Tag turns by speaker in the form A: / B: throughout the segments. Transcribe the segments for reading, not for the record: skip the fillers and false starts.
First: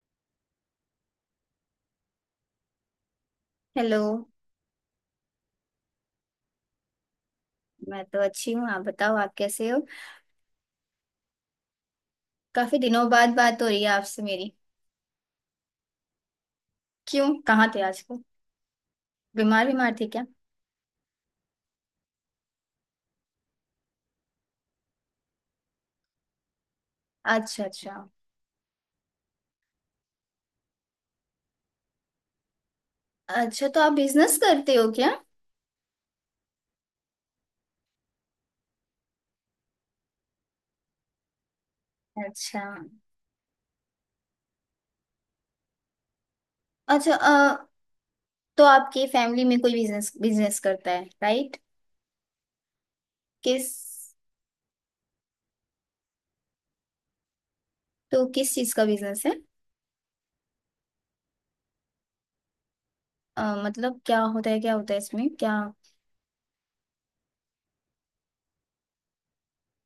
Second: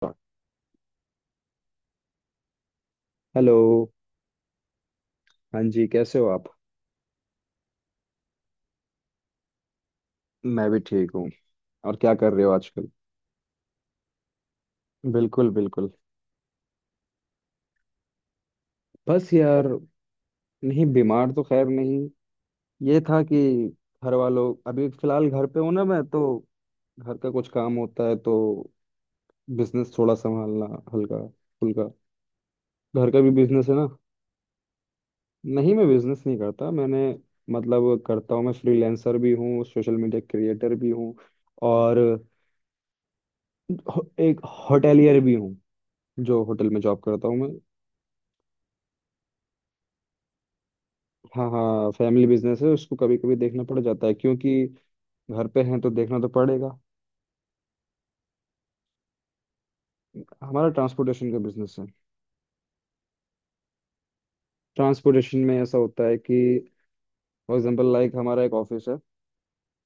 A: start। Hello.
B: Hello.
A: हाँ जी, कैसे हो आप?
B: मैं तो अच्छी हूँ। आप बताओ आप कैसे हो।
A: मैं भी ठीक हूँ। और क्या कर रहे हो
B: काफी
A: आजकल?
B: दिनों बाद बात हो रही है आपसे मेरी।
A: बिल्कुल बिल्कुल।
B: क्यों कहाँ थे आजकल।
A: बस यार।
B: बीमार बीमार थे क्या।
A: नहीं, बीमार तो खैर नहीं। ये था कि घर वालों, अभी फिलहाल घर पे हूँ ना मैं तो। घर का कुछ
B: अच्छा
A: काम
B: अच्छा।
A: होता है, तो बिजनेस थोड़ा संभालना, हल्का फुल्का। घर का भी बिजनेस
B: अच्छा
A: है
B: तो
A: ना।
B: आप बिजनेस करते हो क्या।
A: नहीं, मैं बिजनेस नहीं करता। मैंने मतलब करता हूँ, मैं फ्रीलांसर भी हूँ, सोशल मीडिया क्रिएटर भी हूँ और
B: अच्छा
A: एक होटेलियर भी हूँ। जो होटल में जॉब
B: अच्छा।
A: करता हूँ मैं।
B: तो आपकी फैमिली में कोई बिजनेस बिजनेस करता है
A: हाँ
B: राइट।
A: हाँ, फैमिली बिजनेस है, उसको कभी कभी देखना
B: किस।
A: पड़ जाता है, क्योंकि घर पे हैं तो देखना तो पड़ेगा।
B: तो किस चीज का बिजनेस है।
A: हमारा ट्रांसपोर्टेशन का बिजनेस है।
B: मतलब क्या होता है इसमें
A: ट्रांसपोर्टेशन में
B: क्या।
A: ऐसा होता है कि फॉर एग्जांपल लाइक हमारा एक ऑफिस है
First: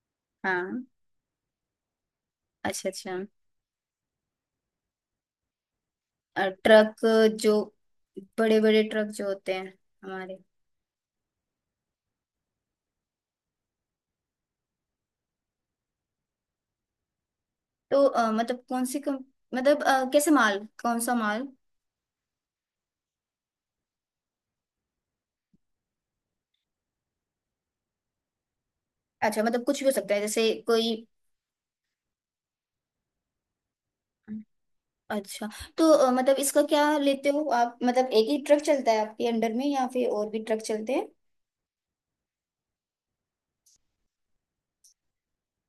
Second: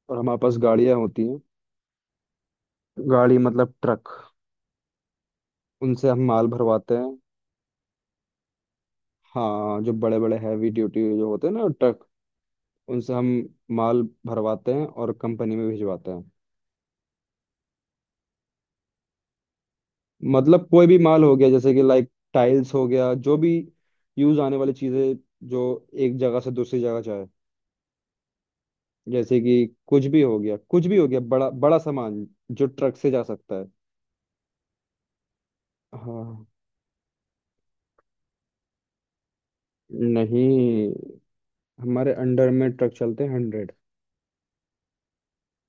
A: और हमारे पास
B: हाँ।
A: गाड़ियाँ होती हैं।
B: अच्छा अच्छा।
A: गाड़ी मतलब ट्रक। उनसे हम माल भरवाते
B: ट्रक।
A: हैं।
B: जो बड़े बड़े ट्रक जो होते हैं।
A: हाँ, जो बड़े बड़े
B: हमारे।
A: हैवी ड्यूटी जो होते हैं ना ट्रक, उनसे हम माल भरवाते हैं और कंपनी में भिजवाते हैं।
B: तो मतलब कौन सी मतलब कैसे माल
A: मतलब कोई भी
B: कौन सा
A: माल हो
B: माल।
A: गया, जैसे कि लाइक टाइल्स हो गया, जो भी यूज आने वाली चीज़ें, जो एक जगह से दूसरी जगह जाए। जैसे
B: अच्छा मतलब
A: कि
B: कुछ भी हो
A: कुछ
B: सकता है
A: भी हो
B: जैसे
A: गया, कुछ
B: कोई।
A: भी हो गया, बड़ा बड़ा सामान जो ट्रक से जा सकता है।
B: अच्छा तो मतलब
A: हाँ।
B: इसका क्या लेते हो आप मतलब एक ही ट्रक चलता है आपके अंडर में या फिर और भी
A: नहीं,
B: ट्रक चलते हैं।
A: हमारे अंडर में ट्रक चलते हैं। 100,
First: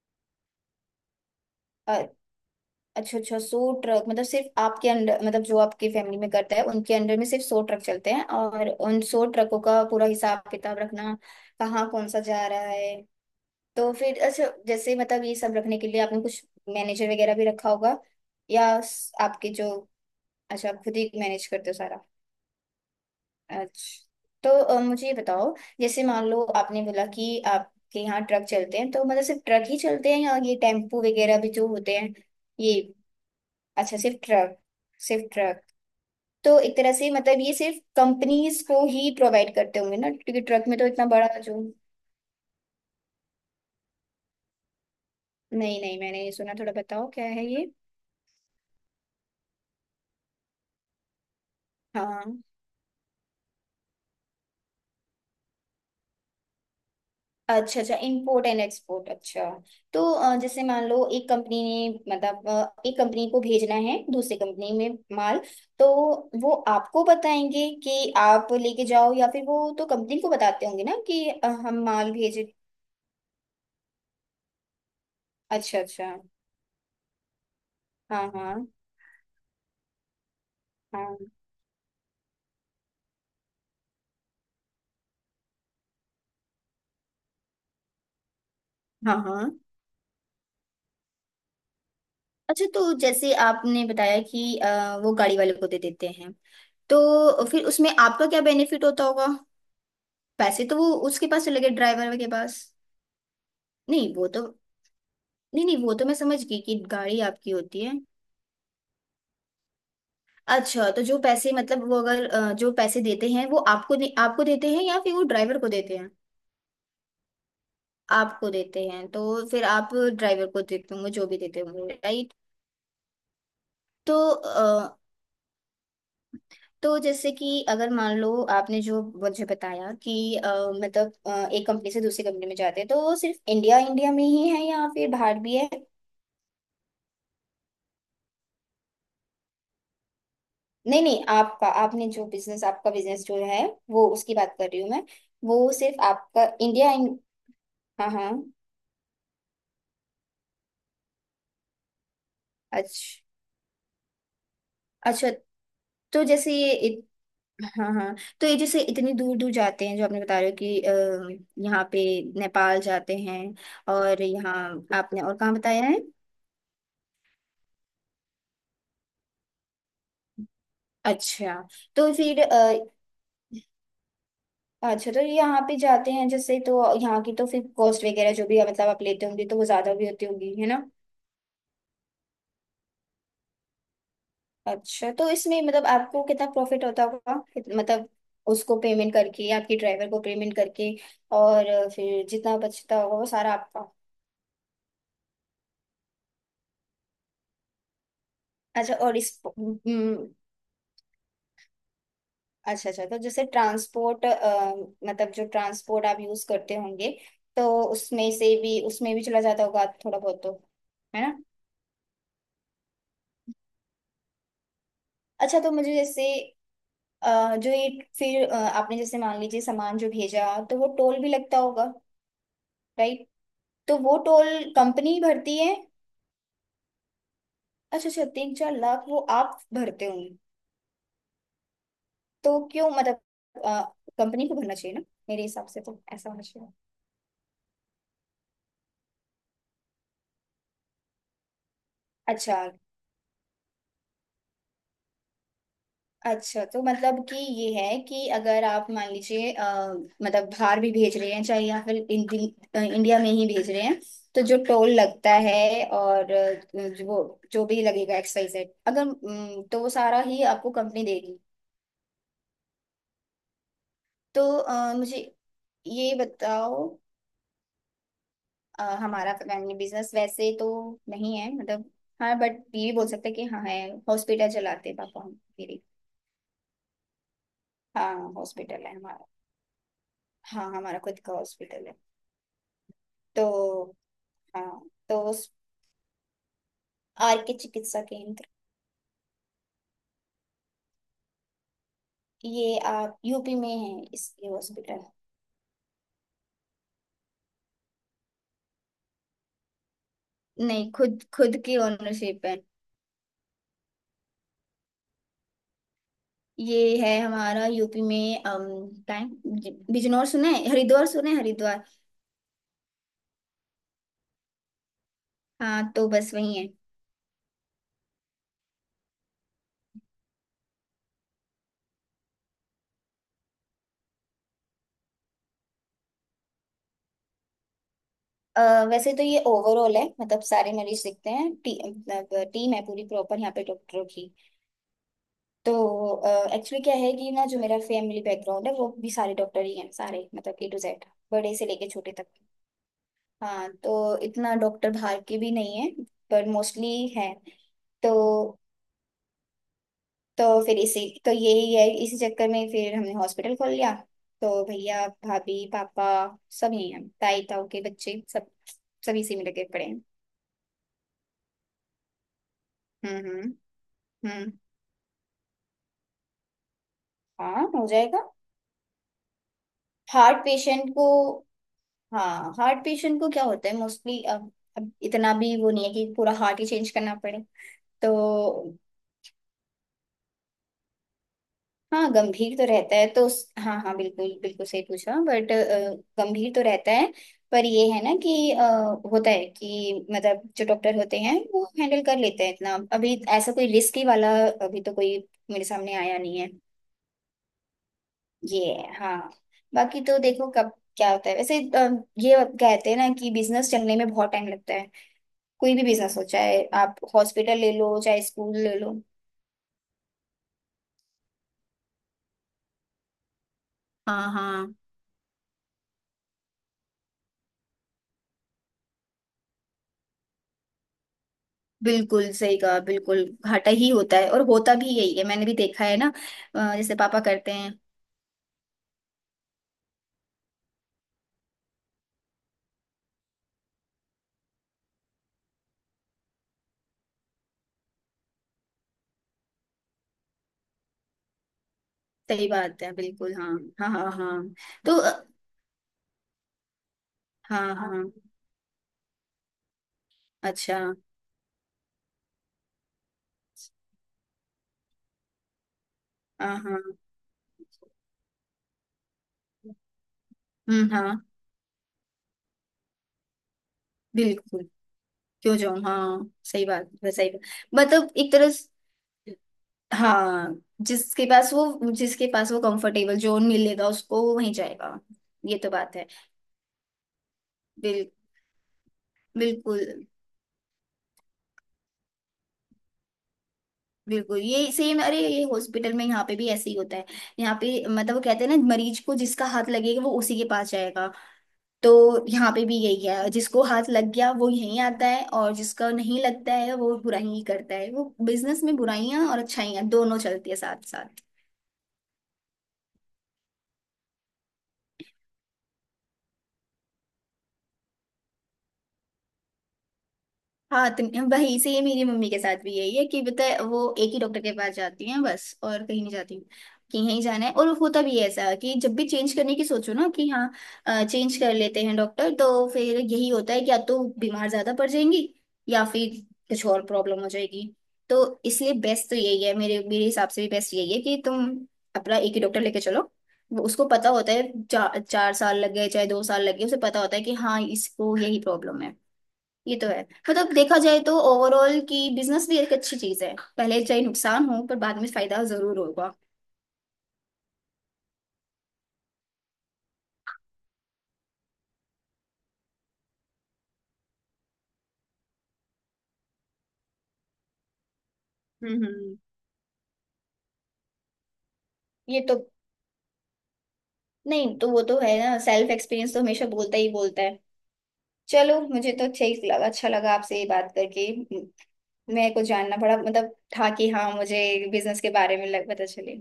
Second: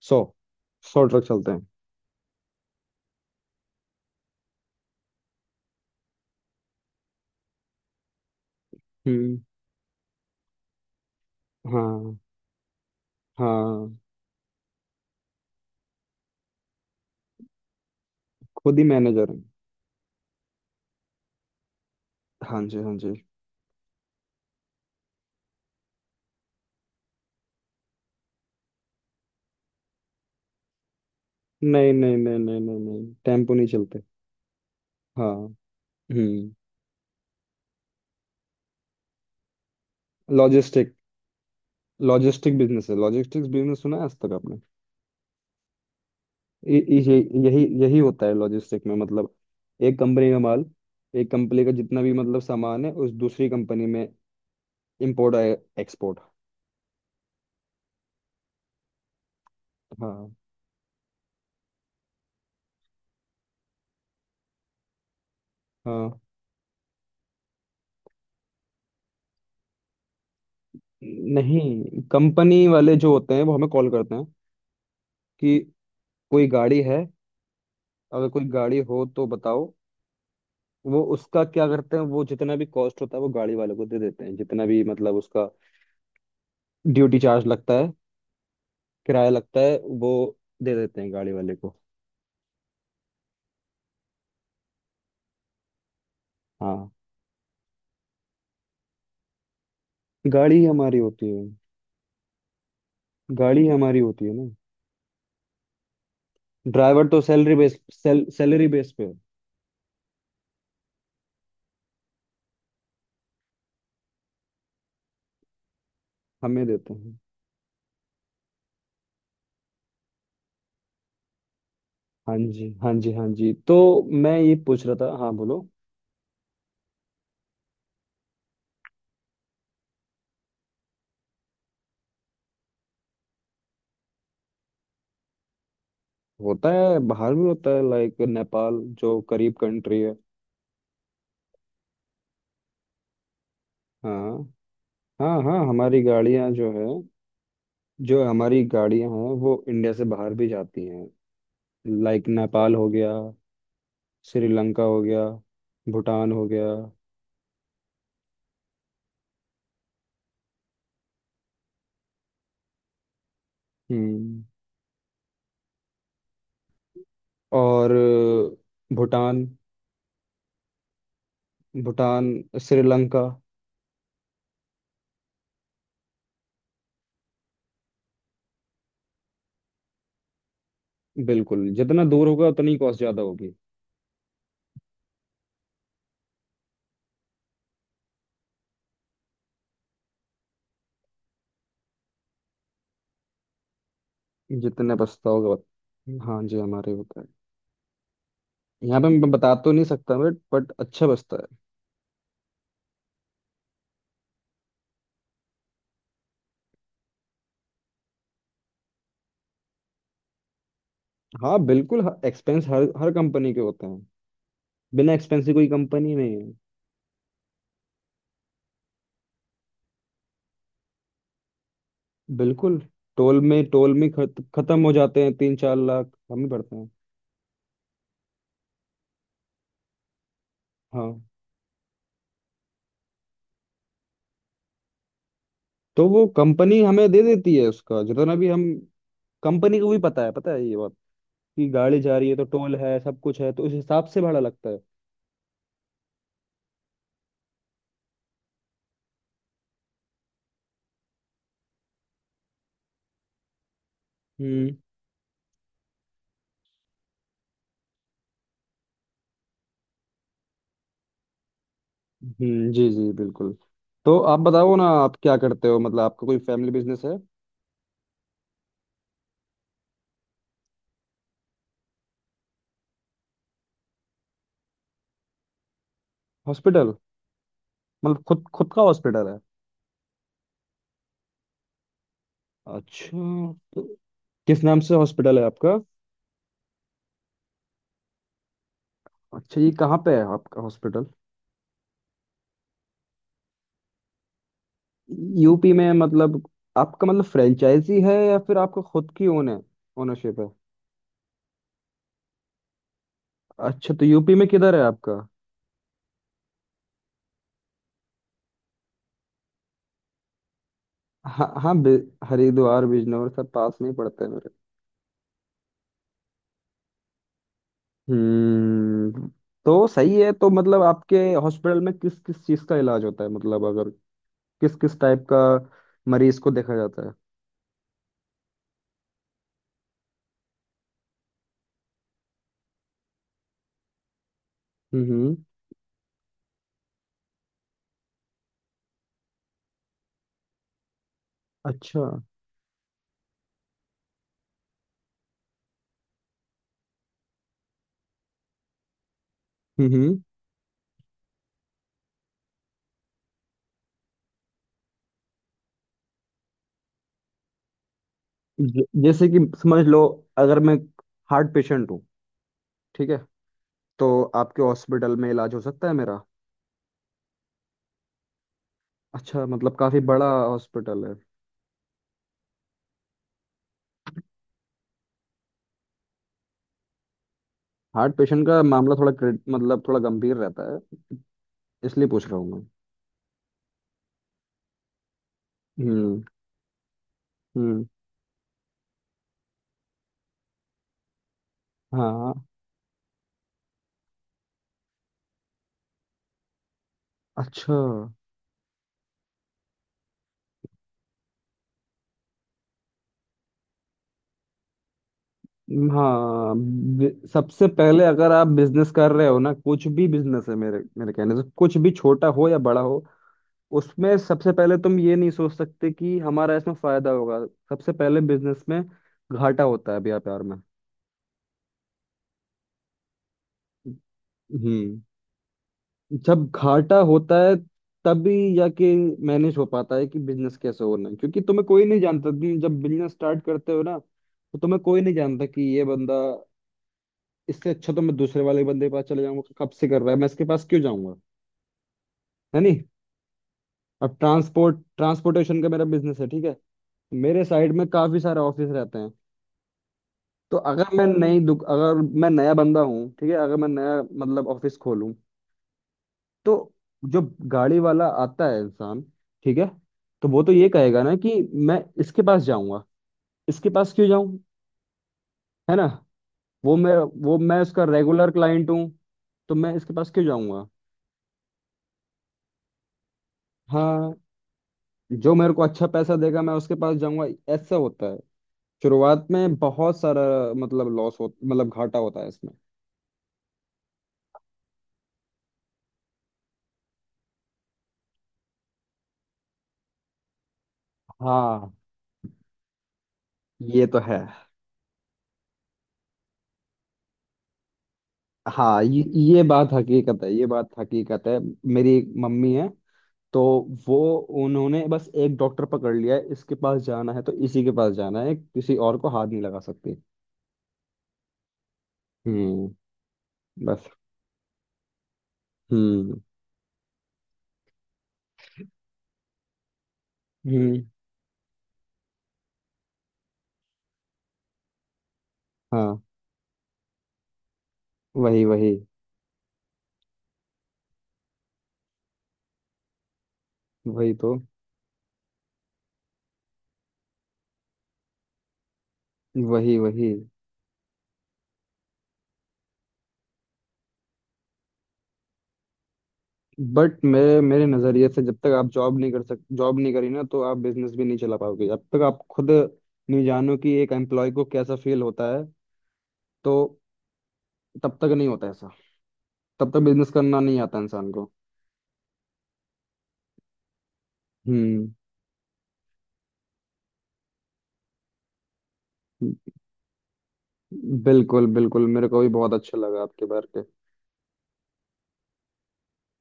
A: 100 100 ट्रक चलते हैं।
B: अ, अच्छा अच्छा सौ ट्रक मतलब सिर्फ आपके अंडर मतलब जो आपकी फैमिली में करता है उनके अंडर में सिर्फ 100 ट्रक चलते हैं और उन सौ
A: हम्म।
B: ट्रकों का पूरा हिसाब किताब रखना। कहाँ कौन
A: हाँ
B: सा जा रहा है। तो
A: हाँ,
B: फिर अच्छा जैसे मतलब ये सब रखने के लिए आपने कुछ मैनेजर वगैरह भी रखा होगा
A: खुद
B: या
A: ही मैनेजर हैं।
B: आपके जो। अच्छा आप खुद ही मैनेज करते हो सारा।
A: हाँ जी हाँ जी।
B: अच्छा तो मुझे ये बताओ जैसे मान लो आपने बोला कि आपके यहाँ ट्रक चलते हैं तो मतलब सिर्फ ट्रक ही चलते हैं या ये टेम्पो वगैरह भी जो
A: नहीं
B: होते हैं।
A: नहीं नहीं नहीं
B: ये।
A: नहीं नहीं, टेम्पो नहीं
B: अच्छा
A: चलते।
B: सिर्फ ट्रक सिर्फ
A: हाँ।
B: ट्रक।
A: हम्म।
B: तो एक तरह से मतलब ये सिर्फ कंपनीज को ही प्रोवाइड करते होंगे ना क्योंकि ट्रक में तो
A: लॉजिस्टिक,
B: इतना बड़ा जो।
A: लॉजिस्टिक बिजनेस है, लॉजिस्टिक्स बिजनेस सुना है आज तक आपने?
B: नहीं नहीं मैंने ये सुना थोड़ा
A: ये-
B: बताओ क्या है
A: यही
B: ये।
A: यही होता है लॉजिस्टिक में, मतलब एक कंपनी का माल, एक कंपनी का जितना भी
B: हाँ।
A: मतलब सामान है, उस दूसरी कंपनी में इंपोर्ट एक्सपोर्ट।
B: अच्छा अच्छा इंपोर्ट एंड एक्सपोर्ट अच्छा। तो
A: हाँ
B: जैसे मान लो एक कंपनी ने मतलब एक कंपनी को भेजना है दूसरी कंपनी में माल। तो
A: हाँ।
B: वो आपको बताएंगे कि आप लेके जाओ या फिर वो तो कंपनी को बताते होंगे ना कि हम
A: नहीं,
B: माल भेजे।
A: कंपनी वाले जो होते हैं वो हमें कॉल करते हैं कि
B: अच्छा अच्छा।
A: कोई गाड़ी है, अगर
B: हाँ
A: कोई
B: हाँ।
A: गाड़ी हो तो बताओ। वो
B: हाँ
A: उसका क्या करते हैं, वो जितना भी कॉस्ट होता है वो गाड़ी वाले को दे देते हैं, जितना भी मतलब उसका ड्यूटी चार्ज लगता है,
B: हाँ
A: किराया
B: हाँ।
A: लगता है, वो दे देते हैं गाड़ी वाले को।
B: अच्छा तो जैसे आपने बताया कि वो गाड़ी वाले को दे देते हैं
A: हाँ,
B: तो फिर उसमें आपका क्या बेनिफिट होता होगा।
A: गाड़ी ही
B: पैसे तो वो
A: हमारी
B: उसके
A: होती है।
B: पास चले गए ड्राइवर के पास।
A: गाड़ी हमारी
B: नहीं
A: होती
B: वो
A: है
B: तो।
A: ना।
B: नहीं नहीं वो तो मैं समझ गई कि
A: ड्राइवर
B: गाड़ी
A: तो
B: आपकी
A: सैलरी बेस
B: होती है।
A: सेल, सैलरी बेस पे।
B: अच्छा तो जो पैसे मतलब वो अगर जो पैसे देते हैं वो आपको आपको देते हैं या फिर वो ड्राइवर को देते हैं।
A: हमें देते हैं।
B: आपको देते हैं तो फिर आप ड्राइवर को देते होंगे जो भी देते होंगे राइट।
A: हाँ जी हाँ जी हाँ जी। तो
B: तो
A: मैं ये पूछ रहा था, हाँ बोलो।
B: तो जैसे कि अगर मान लो आपने जो मुझे बताया कि मतलब एक कंपनी से दूसरी कंपनी में जाते हैं तो वो सिर्फ इंडिया इंडिया में ही है या फिर बाहर भी है।
A: होता है, बाहर भी होता है, लाइक नेपाल जो करीब कंट्री है।
B: नहीं नहीं आपका आपने जो बिजनेस आपका बिजनेस जो है वो उसकी
A: हाँ
B: बात कर रही हूँ मैं।
A: हाँ हाँ,
B: वो
A: हमारी
B: सिर्फ आपका
A: गाड़ियाँ जो है,
B: इंडिया। हाँ
A: जो
B: हाँ।
A: हमारी गाड़ियाँ हैं, वो इंडिया से बाहर भी जाती हैं। लाइक नेपाल हो गया,
B: अच्छा
A: श्रीलंका हो गया,
B: अच्छा तो
A: भूटान हो
B: जैसे
A: गया।
B: ये हाँ हाँ। तो ये जैसे इतनी दूर दूर जाते हैं जो आपने बता रहे हो कि यहाँ पे नेपाल जाते हैं। और
A: हम्म।
B: यहाँ आपने और कहाँ बताया है।
A: और भूटान,
B: अच्छा तो
A: भूटान,
B: फिर
A: श्रीलंका।
B: अच्छा तो यहाँ पे जाते हैं जैसे तो यहाँ की तो फिर कॉस्ट वगैरह जो भी है मतलब आप लेते होंगे तो वो ज्यादा भी होती होगी है ना।
A: बिल्कुल, जितना दूर होगा उतनी कॉस्ट ज्यादा होगी।
B: अच्छा तो इसमें मतलब आपको कितना प्रॉफिट होता होगा मतलब उसको पेमेंट करके आपके ड्राइवर को पेमेंट करके और फिर जितना बचता होगा वो सारा आपका।
A: जितने बसता होगा हाँ जी, हमारे होता है।
B: अच्छा
A: यहाँ पे
B: और
A: मैं
B: इस
A: बता तो नहीं सकता, बट अच्छा बसता है।
B: अच्छा अच्छा तो जैसे ट्रांसपोर्ट मतलब जो ट्रांसपोर्ट आप यूज करते होंगे तो उसमें से भी उसमें भी चला जाता होगा थोड़ा बहुत तो है ना।
A: हाँ बिल्कुल, एक्सपेंस हर हर कंपनी के होते हैं। बिना एक्सपेंस की
B: अच्छा
A: कोई
B: तो मुझे
A: कंपनी
B: जैसे
A: नहीं है।
B: जो ये फिर आपने जैसे मान लीजिए सामान जो भेजा तो वो टोल भी लगता होगा
A: बिल्कुल।
B: राइट।
A: टोल में टोल
B: तो
A: में
B: वो टोल
A: खत्म हो
B: कंपनी
A: जाते हैं तीन
B: भरती है।
A: चार लाख हम ही पड़ते हैं।
B: अच्छा अच्छा 3-4 लाख वो आप भरते होंगे।
A: हाँ।
B: तो क्यों मतलब आ, कंपनी को भरना चाहिए ना मेरे हिसाब से तो
A: तो वो
B: ऐसा होना चाहिए।
A: कंपनी हमें दे देती है, उसका जितना भी हम। कंपनी को भी पता है, पता है ये बात, कि गाड़ी जा रही है तो
B: अच्छा
A: टोल है सब कुछ है, तो उस हिसाब से भाड़ा लगता है।
B: अच्छा तो मतलब कि ये है कि अगर आप मान लीजिए मतलब बाहर भी भेज रहे हैं चाहे या फिर इंडिया में ही भेज रहे हैं तो जो
A: हम्म।
B: टोल लगता है और जो वो जो भी लगेगा एक्सवाइज अगर तो वो सारा ही आपको कंपनी देगी।
A: जी जी बिल्कुल। तो आप
B: तो
A: बताओ ना, आप
B: मुझे
A: क्या करते हो, मतलब
B: ये
A: आपका कोई फैमिली
B: बताओ
A: बिजनेस है?
B: हमारा फैमिली बिजनेस वैसे तो नहीं है मतलब हाँ बट ये भी बोल सकते हैं कि हाँ है। हॉस्पिटल चलाते हैं पापा हम मेरे।
A: हॉस्पिटल? मतलब
B: हाँ
A: खुद खुद का
B: हॉस्पिटल है हमारा।
A: हॉस्पिटल है?
B: हाँ हमारा खुद का हॉस्पिटल है।
A: अच्छा।
B: तो
A: तो किस
B: हाँ
A: नाम से
B: तो
A: हॉस्पिटल है आपका?
B: आर के चिकित्सा केंद्र।
A: अच्छा, ये कहाँ पे है आपका हॉस्पिटल?
B: ये आप यूपी में है इसके हॉस्पिटल।
A: यूपी में, मतलब आपका मतलब फ्रेंचाइजी है या फिर आपका खुद की ओन है, ओनरशिप है?
B: नहीं खुद खुद की ओनरशिप है।
A: अच्छा, तो यूपी में किधर है आपका?
B: ये है हमारा यूपी में क्या है? बिजनौर सुने हैं? हरिद्वार सुने हैं?
A: हाँ हाँ,
B: हरिद्वार।
A: हरिद्वार, बिजनौर सब पास में ही पड़ते हैं मेरे।
B: हाँ तो बस वही है।
A: हम्म। तो सही है। तो मतलब आपके हॉस्पिटल में किस किस चीज का इलाज होता है, मतलब अगर, किस किस टाइप का मरीज को देखा जाता है?
B: अ, वैसे तो ये ओवरऑल है मतलब सारे मरीज दिखते हैं मतलब टीम है पूरी प्रॉपर यहाँ पे डॉक्टरों की।
A: हम्म।
B: तो एक्चुअली क्या है कि ना जो मेरा फैमिली बैकग्राउंड है वो भी सारे डॉक्टर ही हैं सारे मतलब ए टू जेड बड़े से लेके
A: अच्छा।
B: छोटे तक। हाँ तो इतना डॉक्टर बाहर के भी नहीं है पर मोस्टली है। तो
A: हम्म।
B: तो फिर इसी तो यही है इसी चक्कर में फिर हमने हॉस्पिटल खोल लिया। तो भैया भाभी पापा सब यही हैं ताई ताऊ के बच्चे सब सब
A: जैसे
B: इसी
A: कि
B: में लगे
A: समझ
B: पड़े
A: लो,
B: हैं।
A: अगर मैं हार्ट पेशेंट हूँ, ठीक है,
B: हम्म।
A: तो
B: हम्म।
A: आपके हॉस्पिटल में इलाज हो सकता है मेरा?
B: हाँ हो जाएगा।
A: अच्छा, मतलब काफी बड़ा
B: हार्ट पेशेंट
A: हॉस्पिटल
B: को
A: है।
B: हाँ हार्ट पेशेंट को क्या होता है मोस्टली अब इतना भी वो नहीं है कि पूरा हार्ट ही चेंज करना पड़े।
A: हार्ट पेशेंट का
B: तो
A: मामला थोड़ा मतलब थोड़ा गंभीर रहता है, इसलिए
B: हाँ
A: पूछ रहा हूँ
B: गंभीर
A: मैं।
B: तो रहता है तो हाँ हाँ बिल्कुल बिल्कुल सही पूछा बट
A: हम्म
B: गंभीर तो रहता है। पर
A: हम्म।
B: ये है ना कि होता है कि मतलब जो डॉक्टर होते हैं वो हैंडल कर
A: हाँ।
B: लेते हैं इतना अभी ऐसा कोई रिस्की वाला अभी तो कोई मेरे सामने आया नहीं है।
A: अच्छा।
B: ये है, हाँ। बाकी तो देखो कब क्या होता है वैसे ये कहते हैं ना कि बिजनेस चलने में बहुत टाइम लगता है कोई भी बिजनेस हो
A: हाँ,
B: चाहे आप हॉस्पिटल
A: सबसे
B: ले लो
A: पहले
B: चाहे
A: अगर आप
B: स्कूल ले
A: बिजनेस
B: लो।
A: कर रहे हो ना, कुछ भी बिजनेस है, मेरे मेरे कहने से, कुछ भी छोटा हो या बड़ा हो, उसमें
B: हाँ
A: सबसे
B: हाँ।
A: पहले तुम ये नहीं सोच सकते कि हमारा इसमें फायदा होगा। सबसे पहले बिजनेस में घाटा होता है, व्यापार में।
B: बिल्कुल सही कहा बिल्कुल घाटा ही होता है और होता भी
A: हम्म।
B: यही है मैंने भी देखा है ना।
A: जब
B: जैसे
A: घाटा
B: पापा
A: होता
B: करते
A: है,
B: हैं।
A: तभी जाके मैनेज हो पाता है कि बिजनेस कैसे होना है, क्योंकि तुम्हें कोई नहीं जानता। तुम जब बिजनेस स्टार्ट करते हो ना, तो तुम्हें कोई नहीं जानता कि ये बंदा, इससे अच्छा तो मैं दूसरे वाले बंदे के पास चले जाऊंगा, कब से कर रहा है, मैं इसके पास क्यों जाऊंगा?
B: सही
A: है नहीं
B: बात है बिल्कुल हाँ। हाँ हाँ
A: अब
B: हाँ। तो
A: ट्रांसपोर्टेशन का मेरा बिजनेस है, ठीक है। मेरे साइड
B: हाँ
A: में
B: हाँ
A: काफी सारे ऑफिस रहते हैं। तो
B: अच्छा।
A: अगर मैं नई दुक अगर मैं नया बंदा हूँ, ठीक है, अगर मैं नया मतलब ऑफिस खोलूँ,
B: हाँ
A: तो
B: हाँ।
A: जो गाड़ी वाला आता है इंसान, ठीक है, तो वो तो ये
B: हम्म।
A: कहेगा ना
B: हाँ
A: कि मैं इसके पास जाऊंगा, इसके पास क्यों जाऊं?
B: बिल्कुल। क्यों
A: है
B: जाऊँ
A: ना?
B: हाँ सही
A: वो
B: बात
A: मैं
B: है सही
A: वो
B: बात।
A: मैं उसका
B: मतलब
A: रेगुलर
B: एक तरह से
A: क्लाइंट हूँ, तो मैं इसके पास क्यों
B: हाँ
A: जाऊंगा?
B: जिसके पास वो कंफर्टेबल जोन मिलेगा
A: हाँ,
B: उसको वो वहीं जाएगा।
A: जो मेरे
B: ये
A: को
B: तो
A: अच्छा
B: बात है।
A: पैसा देगा मैं उसके पास जाऊंगा, ऐसा
B: बिल
A: होता है। शुरुआत में बहुत
B: बिल्कुल
A: सारा मतलब लॉस हो, मतलब घाटा होता है इसमें।
B: बिल्कुल ये सेम अरे ये हॉस्पिटल में यहाँ पे भी ऐसे ही होता है। यहाँ पे मतलब वो कहते हैं ना मरीज को जिसका हाथ लगेगा वो उसी के पास जाएगा।
A: हाँ।
B: तो यहाँ पे भी यही है जिसको
A: ये
B: हाथ
A: तो
B: लग
A: है।
B: गया वो यहीं आता है और जिसका नहीं लगता है वो बुराई ही करता है वो बिजनेस में
A: हाँ,
B: बुराइयां और
A: ये बात
B: अच्छाइयां दोनों
A: हकीकत है, ये
B: चलती है
A: बात
B: साथ
A: हकीकत
B: साथ।
A: है। मेरी एक मम्मी है, तो वो, उन्होंने बस एक डॉक्टर पकड़ लिया है, इसके पास जाना है तो इसी के पास जाना है, किसी और को हाथ नहीं लगा सकती।
B: हाँ तो वही से ये मेरी मम्मी के साथ भी
A: हम्म।
B: यही है कि पता है
A: बस।
B: वो एक ही डॉक्टर के पास जाती हैं बस और कहीं नहीं
A: हम्म
B: जाती। कि यहीं जाना है और होता भी है ऐसा कि जब भी चेंज करने की सोचो ना कि
A: हम्म।
B: हाँ चेंज कर लेते हैं डॉक्टर तो फिर यही होता है कि या तो बीमार ज्यादा पड़ जाएंगी या
A: हाँ।
B: फिर कुछ और प्रॉब्लम हो जाएगी। तो
A: वही वही।
B: इसलिए बेस्ट तो यही है मेरे मेरे हिसाब से भी बेस्ट यही है कि तुम अपना एक ही डॉक्टर लेके चलो। उसको पता
A: वही
B: होता
A: तो।
B: है चार चार साल लग गए चाहे 2 साल लग गए उसे पता होता है कि हाँ इसको यही प्रॉब्लम है। ये
A: वही
B: तो है।
A: वही।
B: मतलब देखा जाए तो ओवरऑल की बिजनेस भी एक अच्छी चीज है पहले चाहे नुकसान हो पर बाद में फायदा जरूर होगा।
A: बट मेरे मेरे नजरिए से, जब तक आप जॉब नहीं करी ना, तो आप बिजनेस भी नहीं चला पाओगे, जब तक आप खुद नहीं जानो कि एक एम्प्लॉय को कैसा फील होता है। तो तब तक नहीं होता ऐसा,
B: हम्म।
A: तब तक बिजनेस करना नहीं आता इंसान को।
B: ये तो नहीं तो वो
A: हम्म।
B: तो है ना सेल्फ एक्सपीरियंस तो हमेशा बोलता ही बोलता है। चलो मुझे तो अच्छा ही लगा अच्छा लगा आपसे ये बात करके।
A: बिल्कुल बिल्कुल, मेरे को भी
B: मेरे को
A: बहुत
B: जानना
A: अच्छा
B: पड़ा
A: लगा आपके
B: मतलब
A: बारे के।
B: था कि हाँ मुझे बिजनेस के बारे में लग पता चले।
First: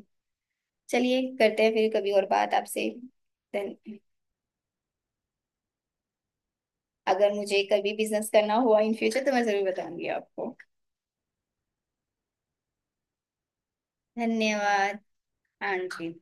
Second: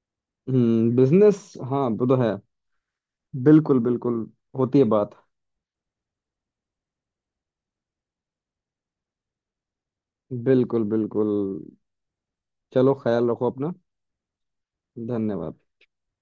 A: हम्म,
B: चलिए
A: बिजनेस,
B: करते हैं
A: हाँ,
B: फिर
A: वो
B: कभी
A: तो
B: और
A: है।
B: बात आपसे। Then,
A: बिल्कुल बिल्कुल। होती है बात।
B: अगर मुझे कभी बिजनेस करना हुआ इन फ्यूचर तो मैं जरूर बताऊंगी आपको।
A: बिल्कुल बिल्कुल। चलो, ख्याल रखो अपना।
B: धन्यवाद।
A: धन्यवाद।
B: हाँ जी।